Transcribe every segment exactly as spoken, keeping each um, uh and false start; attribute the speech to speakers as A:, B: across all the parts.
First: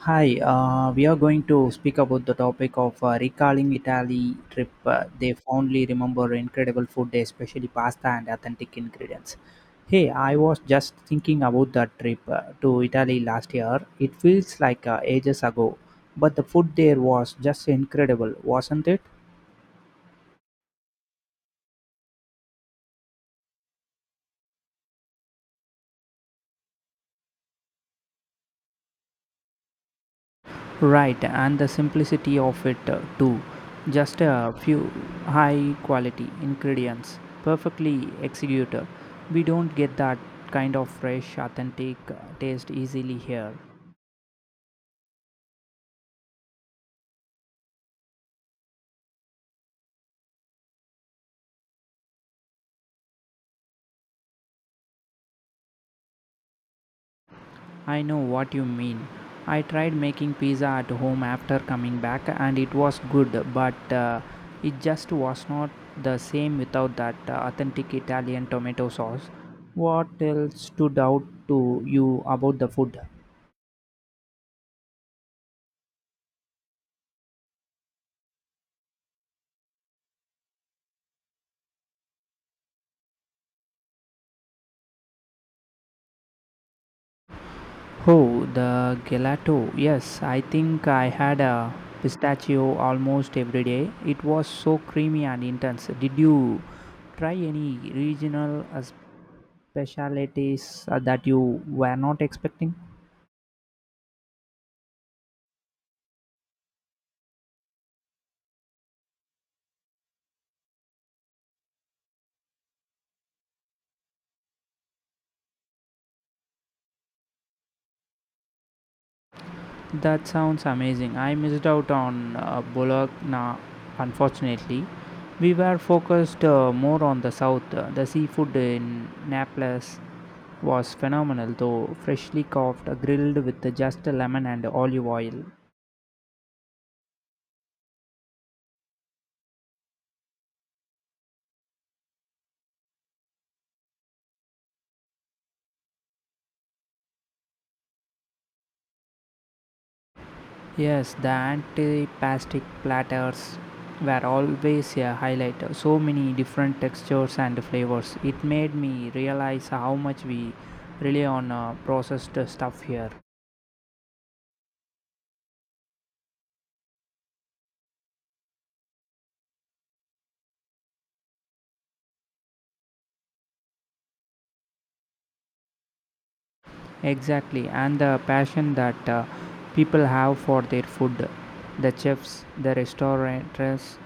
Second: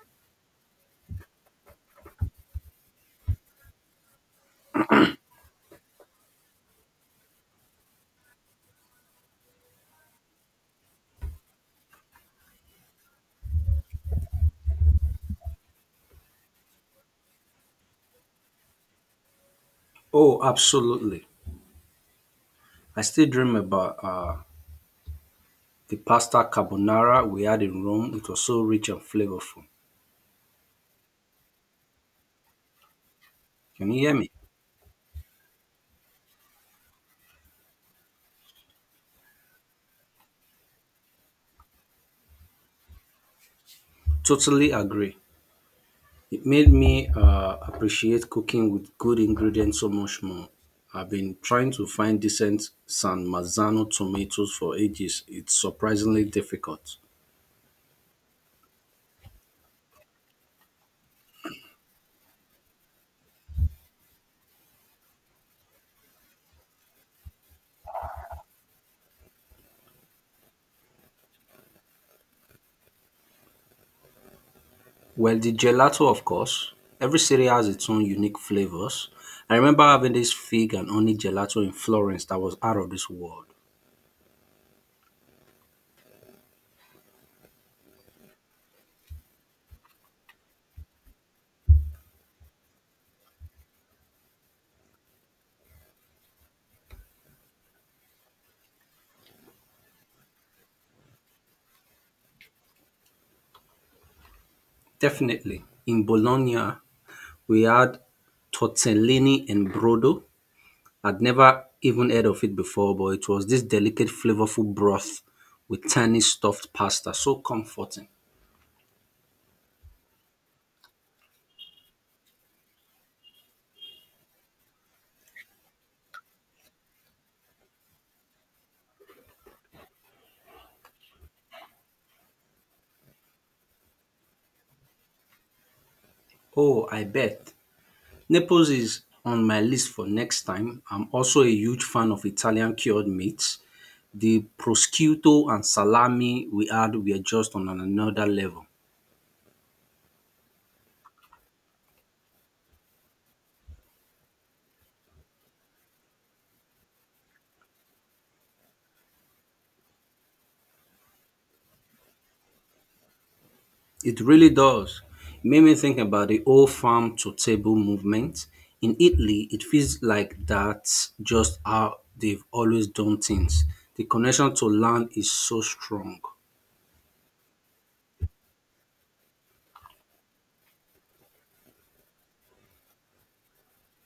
A: Hi, uh, we are going to speak about the topic of uh, recalling Italy trip. Uh, they fondly remember incredible food, especially pasta and authentic ingredients. Hey, I was just thinking about that trip uh, to Italy last year. It feels like uh, ages ago, but the food there was just incredible, wasn't it?
B: Oh, absolutely. I still dream about uh, the pasta carbonara we had in Rome. It was so rich and flavorful.
A: Right, and the simplicity of it uh, too.
B: Can you hear
A: Just
B: me?
A: a few high quality ingredients, perfectly executed. We don't get that kind of fresh, authentic uh, taste easily here.
B: Totally agree. It made me uh, appreciate cooking with good ingredients so much more. I've been trying to find decent San Marzano tomatoes for ages. It's surprisingly difficult.
A: I know what you mean. I tried making pizza at home after coming back and it was good, but uh, it just was not the same without that uh, authentic Italian tomato sauce. What else stood out to you about the food?
B: Well, the gelato, of course. Every city has its own unique flavors. I remember having this fig and honey gelato in Florence that was out of this world.
A: Oh, the gelato. Yes, I think I had a pistachio almost every day. It was so creamy and intense. Did you try any regional uh, specialties uh, that you were not expecting?
B: Definitely. In Bologna, we had tortellini and brodo. I'd never even heard of it before, but it was this delicate, flavorful broth with tiny stuffed pasta. So comforting.
A: That sounds amazing. I missed out on uh, Bologna, unfortunately. We were focused uh, more on the south, uh, the seafood in Naples was phenomenal though, freshly cooked, grilled with just lemon and olive oil.
B: Oh, I bet. Naples is on my list for next time. I'm also a huge fan of Italian cured meats. The prosciutto and salami we had were just on another level.
A: Yes, the antipastic platters were always a highlight. So many different textures and flavors. It made me realize how much we rely on uh, processed stuff here.
B: It really does. It made me think about the old farm to table movement. In Italy, it feels like that's just how they've always done things. The connection to land is so strong.
A: Exactly, and the passion that uh, people have for their food, the chefs, the restaurateurs,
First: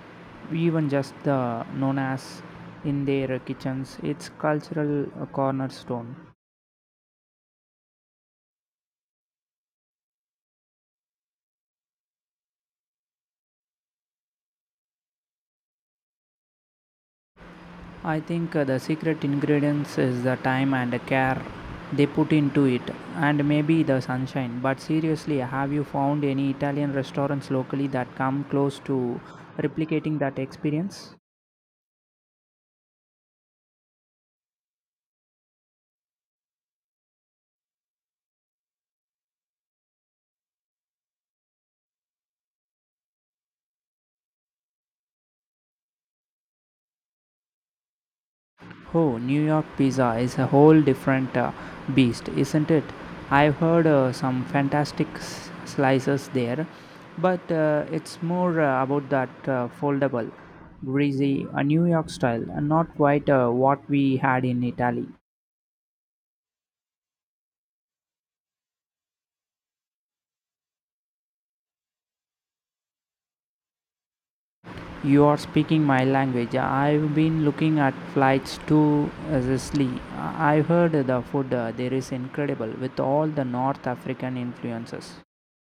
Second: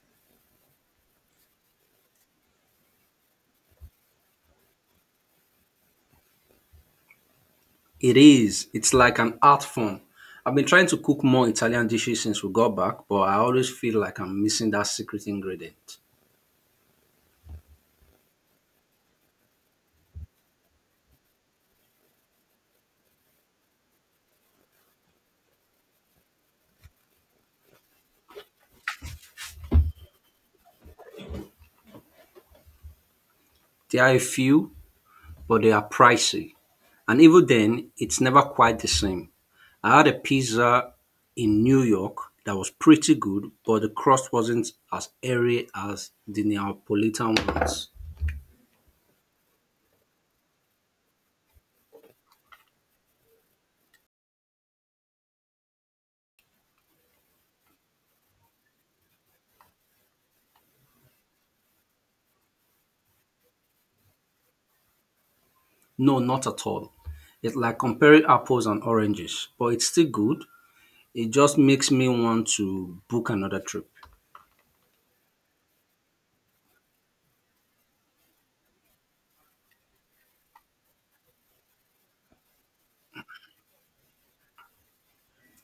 A: even just the nonas in their kitchens, it's cultural uh, cornerstone.
B: It is. It's like an art form. I've been trying to cook more Italian dishes since we got back, but I always feel like I'm missing that secret ingredient.
A: I think uh, the secret ingredients is the time and the care they put into it, and maybe the sunshine. But seriously, have you found any Italian restaurants locally that come close to replicating that experience?
B: There are a few, but they are pricey. And even then, it's never quite the same. I had a pizza in New York that was pretty good, but the crust wasn't as airy as the Neapolitan ones.
A: Oh, New York pizza is a whole different uh, beast, isn't it? I've heard uh, some fantastic s- slices there, but uh, it's more uh, about that uh, foldable, greasy, a New York style, and not quite uh, what we had in Italy.
B: No, not at all. It's like comparing apples and oranges, but it's still good. It just makes me want to book another trip.
A: You are speaking my language. I've been looking at flights to uh, Sicily. I- I've heard the food uh, there is incredible with all the North African influences.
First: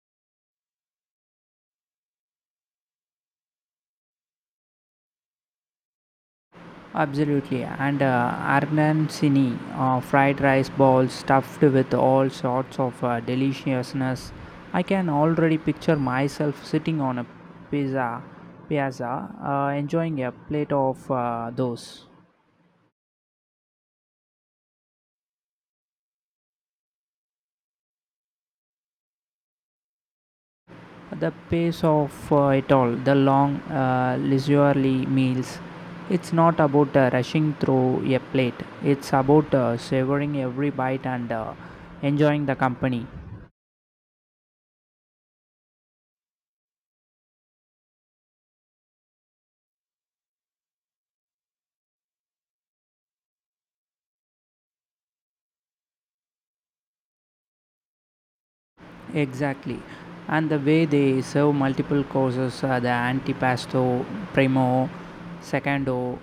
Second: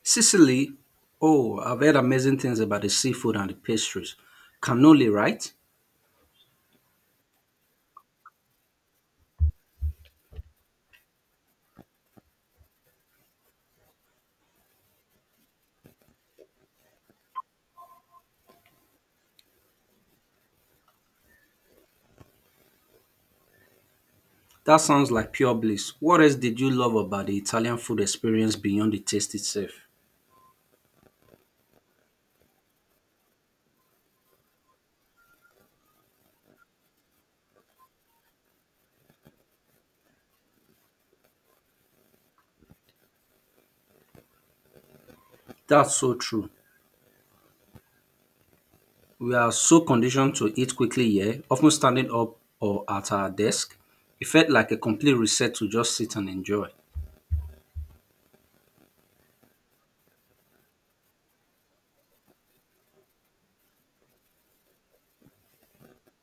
B: Sicily, oh, I've heard amazing things about the seafood and the pastries. Cannoli, right?
A: Absolutely, and uh, Arnamsini uh, fried rice balls stuffed with all sorts of uh, deliciousness. I can already picture myself sitting on a pizza piazza, uh, enjoying a plate of uh, those.
B: That sounds like pure bliss. What else did you love about the Italian food experience beyond the taste itself?
A: The pace of uh, it all, the long, uh, leisurely meals. It's not about uh, rushing through a plate. It's about uh, savoring every bite and uh, enjoying the company.
B: That's so true. We are so conditioned to eat quickly here, often standing up or at our desk. It felt like a complete reset to just sit and enjoy.
A: Exactly. And the way they serve multiple courses are the antipasto, primo, secondo,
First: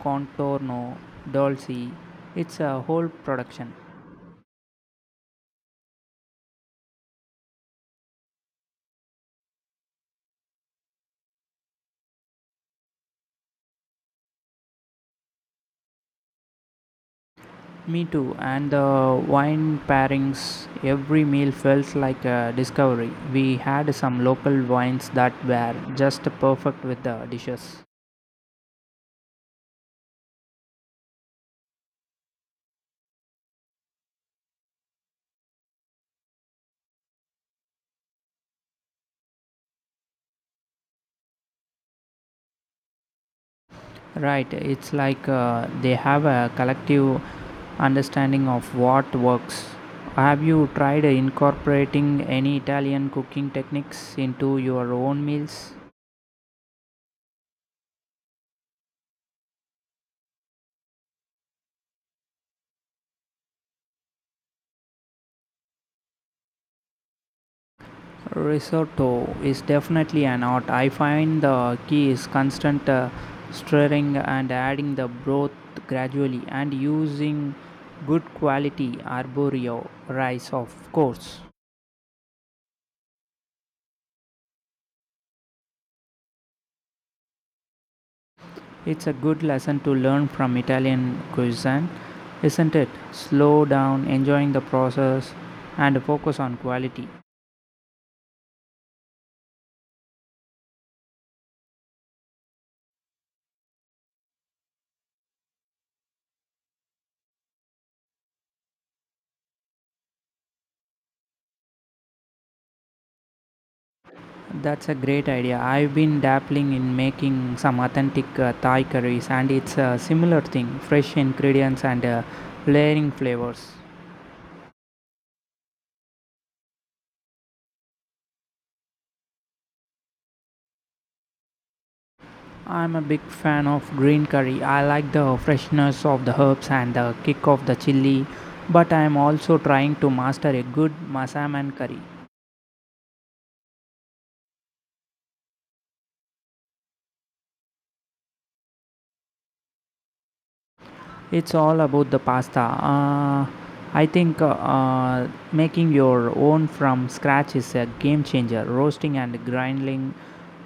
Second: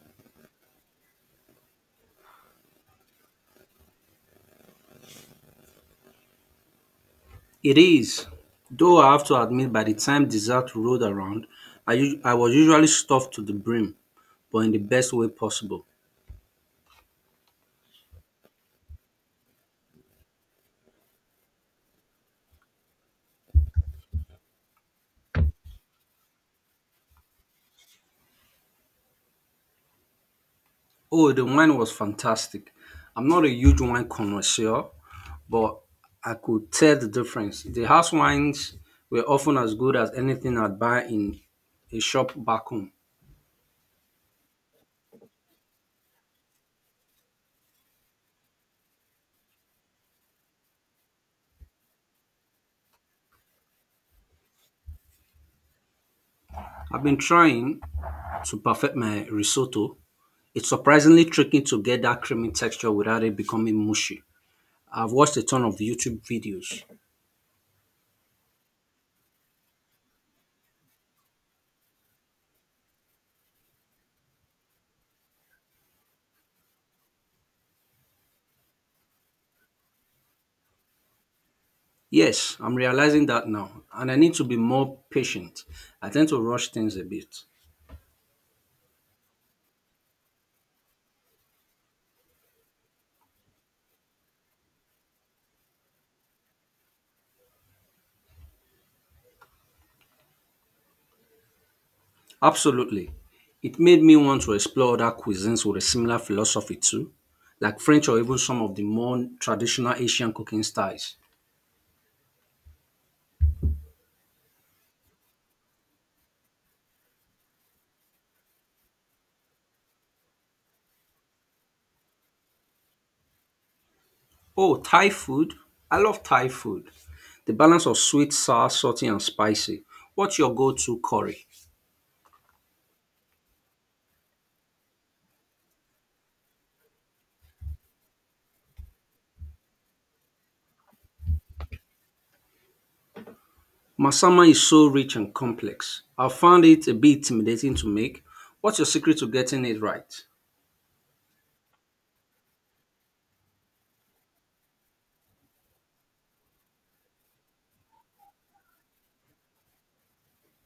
A: contorno, dolce. It's a whole production.
B: It is. Though I have to admit, by the time dessert rolled around, I us- I was usually stuffed to the brim, but in the best way possible.
A: Me too. And the wine pairings, every meal felt like a discovery. We had some local wines that were just perfect with the dishes.
B: Oh, the wine was fantastic. I'm not a huge wine connoisseur, but I could tell the difference. The house wines were often as good as anything I'd buy in a shop back home.
A: Right, it's like uh, they have a collective understanding of what works. Have you tried incorporating any Italian cooking techniques into your own meals?
B: I've been trying to perfect my risotto. It's surprisingly tricky to get that creamy texture without it becoming mushy. I've watched a ton of YouTube videos.
A: Risotto is definitely an art. I find the key is constant uh, stirring and adding the broth gradually and using good quality arborio rice, of course.
B: Yes, I'm realizing that now, and I need to be more patient. I tend to rush things a bit.
A: It's a good lesson to learn from Italian cuisine, isn't it? Slow down, enjoying the process, and focus on quality.
B: Absolutely. It made me want to explore other cuisines with a similar philosophy too, like French or even some of the more traditional Asian cooking styles.
A: That's a great idea. I've been dabbling in making some authentic uh, Thai curries, and it's a similar thing fresh ingredients and uh, layering flavors.
B: Oh, Thai food. I love Thai food. The balance of sweet, sour, salty, and spicy. What's your go to curry?
A: I'm a big fan of green curry. I like the freshness of the herbs and the kick of the chili, but I'm also trying to master a good Masaman curry.
B: Masama is so rich and complex. I found it a bit intimidating to make. What's your secret to getting it right?
A: It's all about the pasta. Uh, I think uh, uh, making your own from scratch is a game changer. Roasting and grinding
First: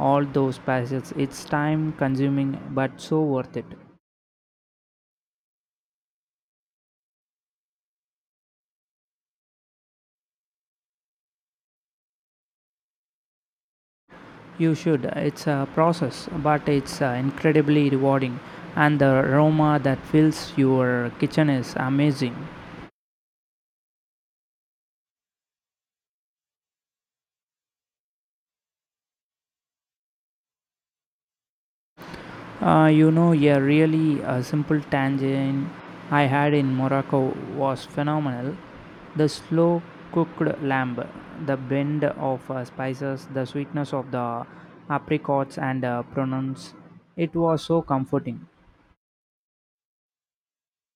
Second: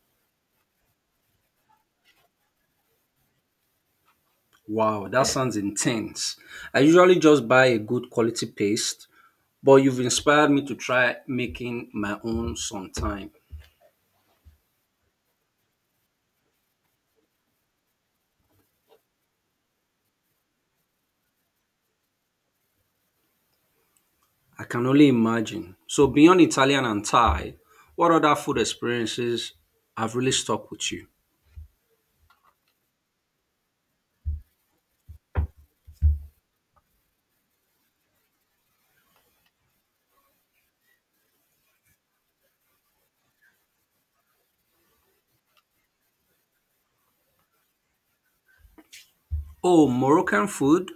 A: all those spices, it's time consuming but so worth it.
B: Wow, that sounds intense. I usually just buy a good quality paste, but you've inspired me to try making my own sometime.
A: You should. It's a process, but it's uh, incredibly rewarding. And the aroma that fills your kitchen is amazing.
B: I can only imagine. So beyond Italian and Thai, what other food experiences have really stuck with you?
A: Uh, you know, yeah, really a simple tangent I had in Morocco was phenomenal. The slow cooked lamb, the blend of uh, spices, the sweetness of the apricots and uh, prunes. It was so comforting.
B: Oh, Moroccan food.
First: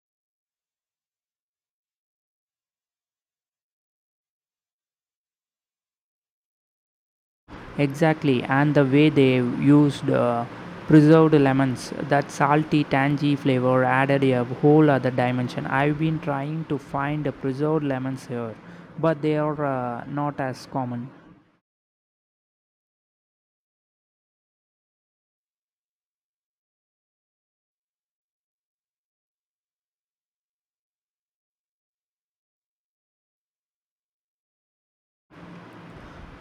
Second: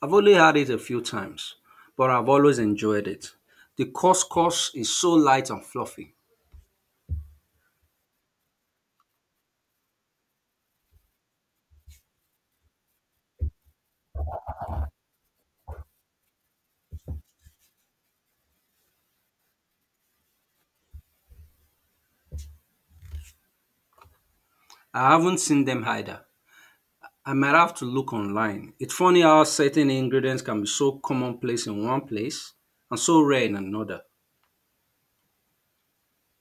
B: I've only had it a few times, but I've always enjoyed it. The couscous is so light and fluffy.
A: Exactly, and the way they used uh, preserved lemons, that salty, tangy flavor added a whole other dimension. I've been trying to find preserved lemons here, but they are uh, not as common.
B: I haven't seen them either. I might have to look online. It's funny how certain ingredients can be so commonplace in one place and so rare in another.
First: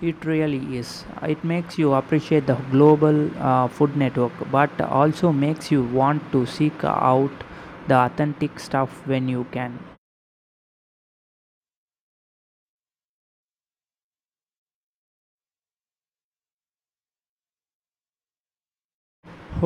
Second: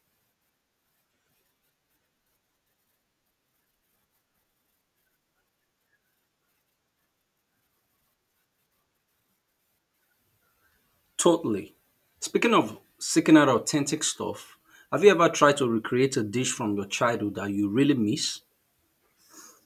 A: It really is. It makes you appreciate the global uh, food network, but also makes you want to seek out the authentic stuff when you can.
B: Totally. Speaking of seeking out authentic stuff, have you ever tried to recreate a dish from your childhood that you really miss?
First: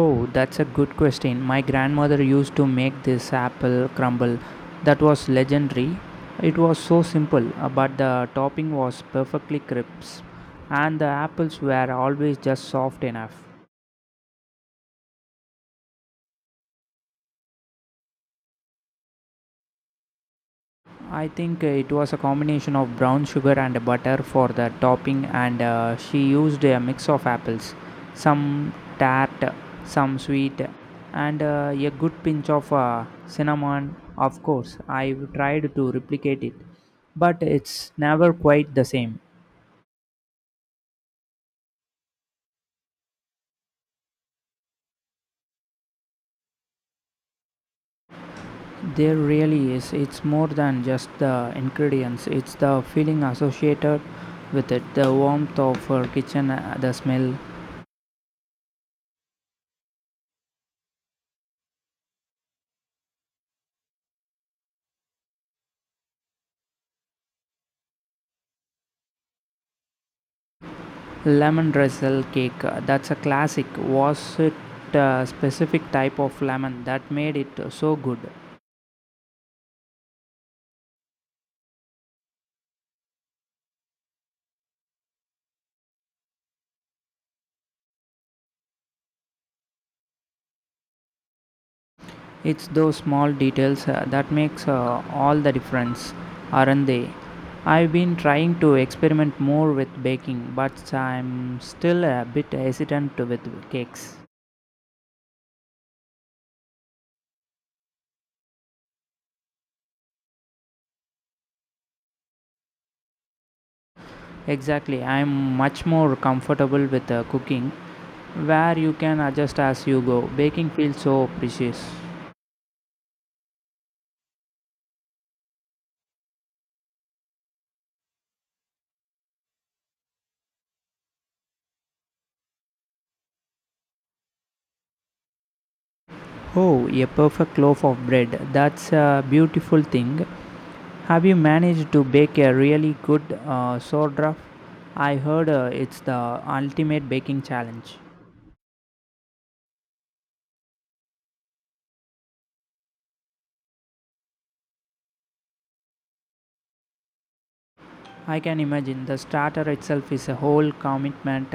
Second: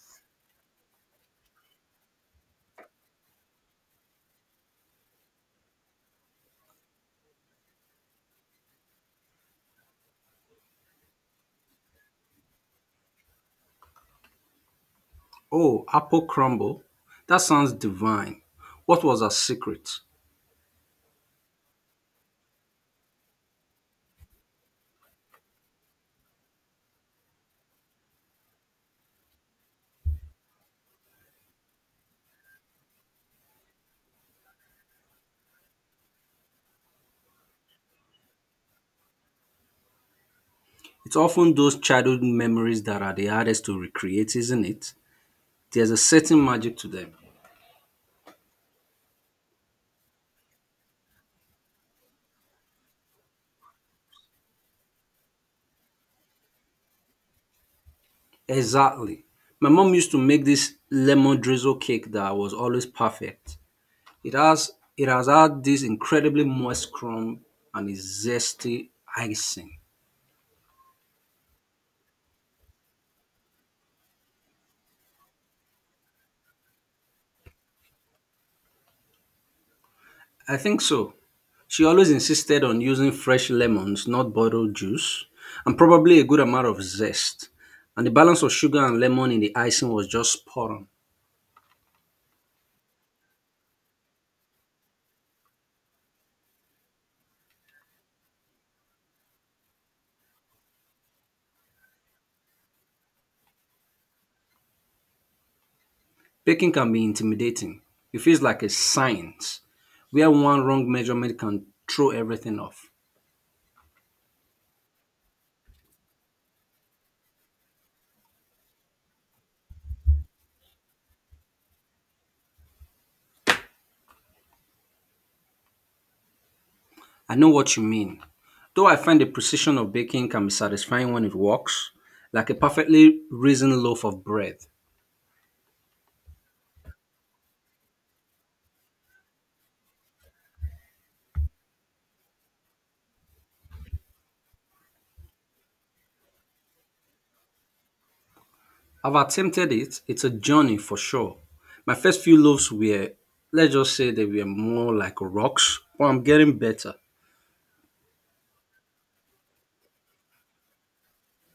A: Oh, that's a good question. My grandmother used to make this apple crumble that was legendary. It was so simple, uh, but the topping was perfectly crisp, and the apples were always just soft enough.
B: Oh, apple crumble. That sounds divine. What was our secret?
A: I think uh, it was a combination of brown sugar and butter for the topping, and uh, she used a mix of apples, some tart, some sweet, and uh, a good pinch of uh, cinnamon. Of course, I've tried to replicate it, but it's never quite the same.
B: It's often those childhood memories that are the hardest to recreate, isn't it? There's a certain magic to them.
A: There really is. It's more than just the ingredients, it's the feeling associated with it, the warmth of her kitchen, uh, the smell.
B: Exactly. My mom used to make this lemon drizzle cake that was always perfect. It has it has had this incredibly moist crumb and a zesty icing.
A: Lemon drizzle cake, uh, that's a classic. Was it a specific type of lemon that made it so good?
B: I think so. She always insisted on using fresh lemons, not bottled juice, and probably a good amount of zest. And the balance of sugar and lemon in the icing was just spot on.
A: It's those small details uh, that makes uh, all the difference, aren't they? I've been trying to experiment more with baking, but I'm still a bit hesitant with cakes.
B: Baking can be intimidating. It feels like a science where one wrong measurement can throw everything off.
A: Exactly, I'm much more comfortable with uh, cooking, where you can adjust as you go. Baking feels so precious.
B: I know what you mean. Though I find the precision of baking can be satisfying when it works, like a perfectly risen loaf of bread.
A: Oh, a perfect loaf of bread. That's a beautiful thing. Have you managed to bake a really good uh, sourdough? I heard uh, it's the ultimate baking challenge.
B: I've attempted it. It's a journey for sure. My first few loaves were, let's just say, they were more like rocks, but I'm getting better.
A: I can imagine the starter itself is a whole commitment.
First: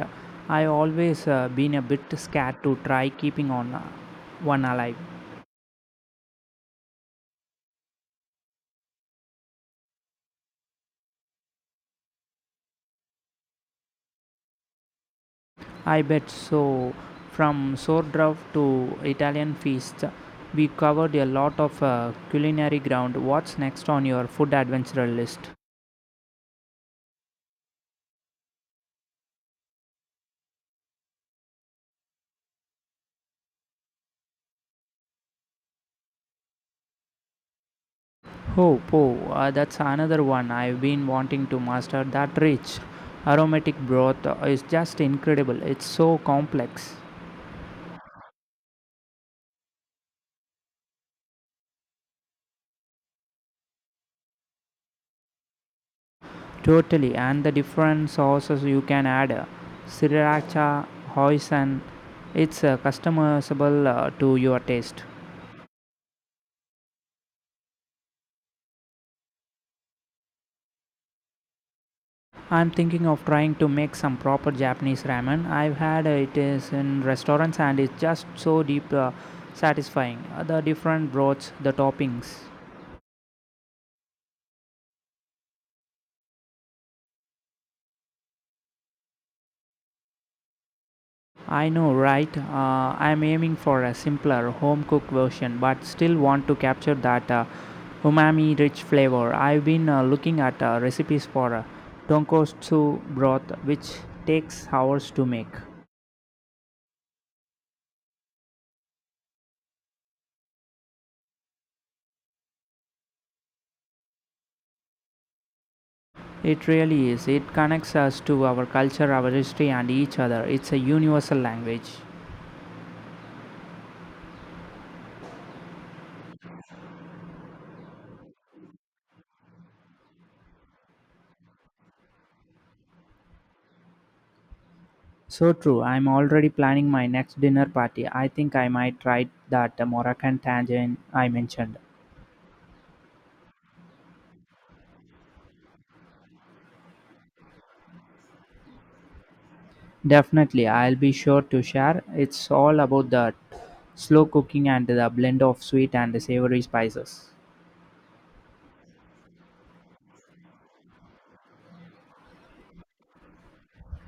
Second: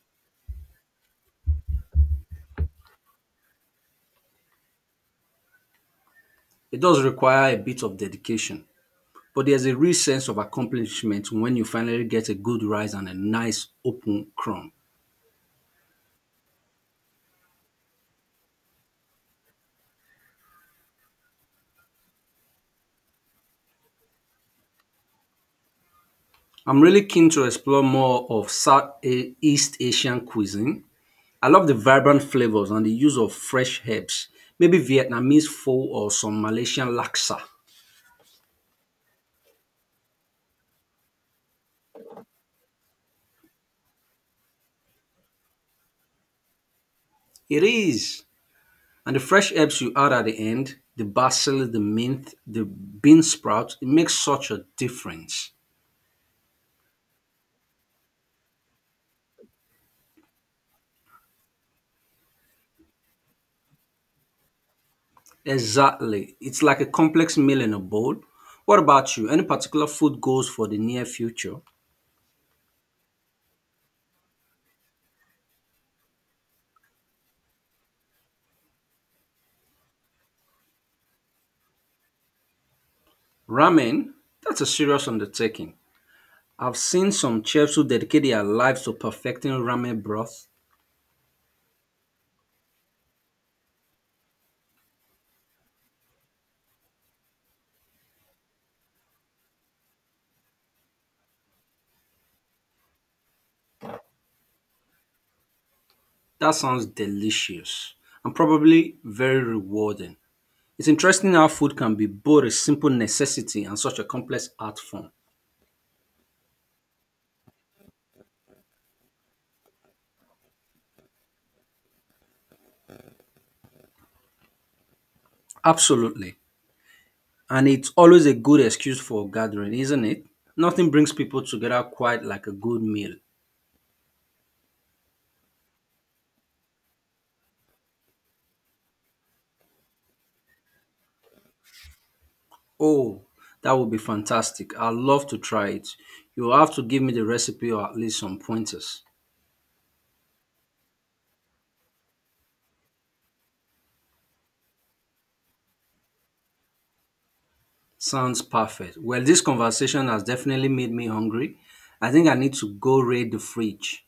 A: I always uh, been a bit scared to try keeping on uh, one alive.
B: It does require a bit of dedication, but there's a real sense of accomplishment when you finally get a good rise and a nice open crumb.
A: I bet so. From sourdough to Italian feasts, we covered a lot of uh, culinary ground. What's next on your food adventure list?
B: I'm really keen to explore more of Southeast Asian cuisine. I love the vibrant flavors and the use of fresh herbs, maybe Vietnamese pho or some Malaysian laksa.
A: Oh, oh! uh, That's another one I've been wanting to master. That rich aromatic broth uh, is just incredible. It's so complex.
B: It is. And the fresh herbs you add at the end, the basil, the mint, the bean sprout, it makes such a difference.
A: Totally, and the different sauces you can add uh, sriracha, hoisin, it's uh, customizable uh, to your taste.
B: Exactly. It's like a complex meal in a bowl. What about you? Any particular food goals for the near future?
A: I'm thinking of trying to make some proper Japanese ramen. I've had uh, it is in restaurants and it's just so deep uh, satisfying. Uh, the different broths, the toppings.
B: Ramen? That's a serious undertaking. I've seen some chefs who dedicate their lives to perfecting ramen broth.
A: I know, right? Uh, I'm aiming for a simpler, home cooked version, but still want to capture that uh, umami rich flavor. I've been uh, looking at uh, recipes for uh, tonkotsu broth, which takes hours to make.
B: That sounds delicious and probably very rewarding. It's interesting how food can be both a simple necessity and such a complex art form.
A: It really is. It connects us to our culture, our history, and each other. It's a universal language.
B: Absolutely. And it's always a good excuse for a gathering, isn't it? Nothing brings people together quite like a good meal.
A: So true. I'm already planning my next dinner party. I think I might try that uh, Moroccan tangine I mentioned.
B: Oh, that would be fantastic. I'd love to try it. You'll have to give me the recipe or at least some pointers.
A: Definitely, I'll be sure to share. It's all about the slow cooking and the blend of sweet and savory spices.
B: Sounds perfect. Well, this conversation has definitely made me hungry. I think I need to go raid the fridge.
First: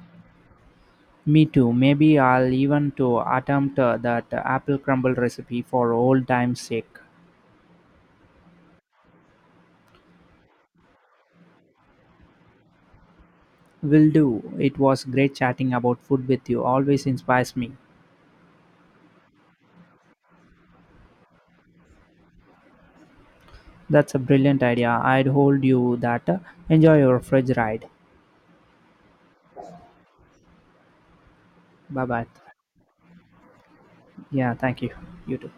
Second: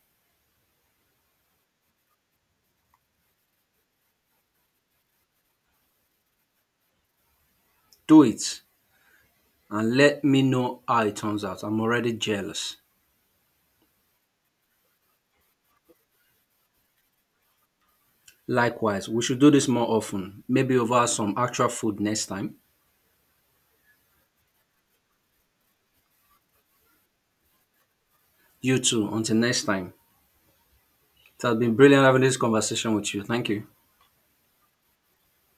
A: Me too. Maybe I'll even to attempt uh, that apple crumble recipe for old time's sake.
B: Do it and let me know how it turns out. I'm already jealous.
A: Will do. It was great chatting about food with you. Always inspires me.
B: Likewise, we should do this more often, maybe over some actual food next time.
A: That's a brilliant idea. I'd hold you that. Enjoy your fridge ride.
B: You too, until next time. It has been brilliant
A: Bye
B: having
A: bye.
B: this conversation with you. Thank you.
A: Yeah, thank you. You too.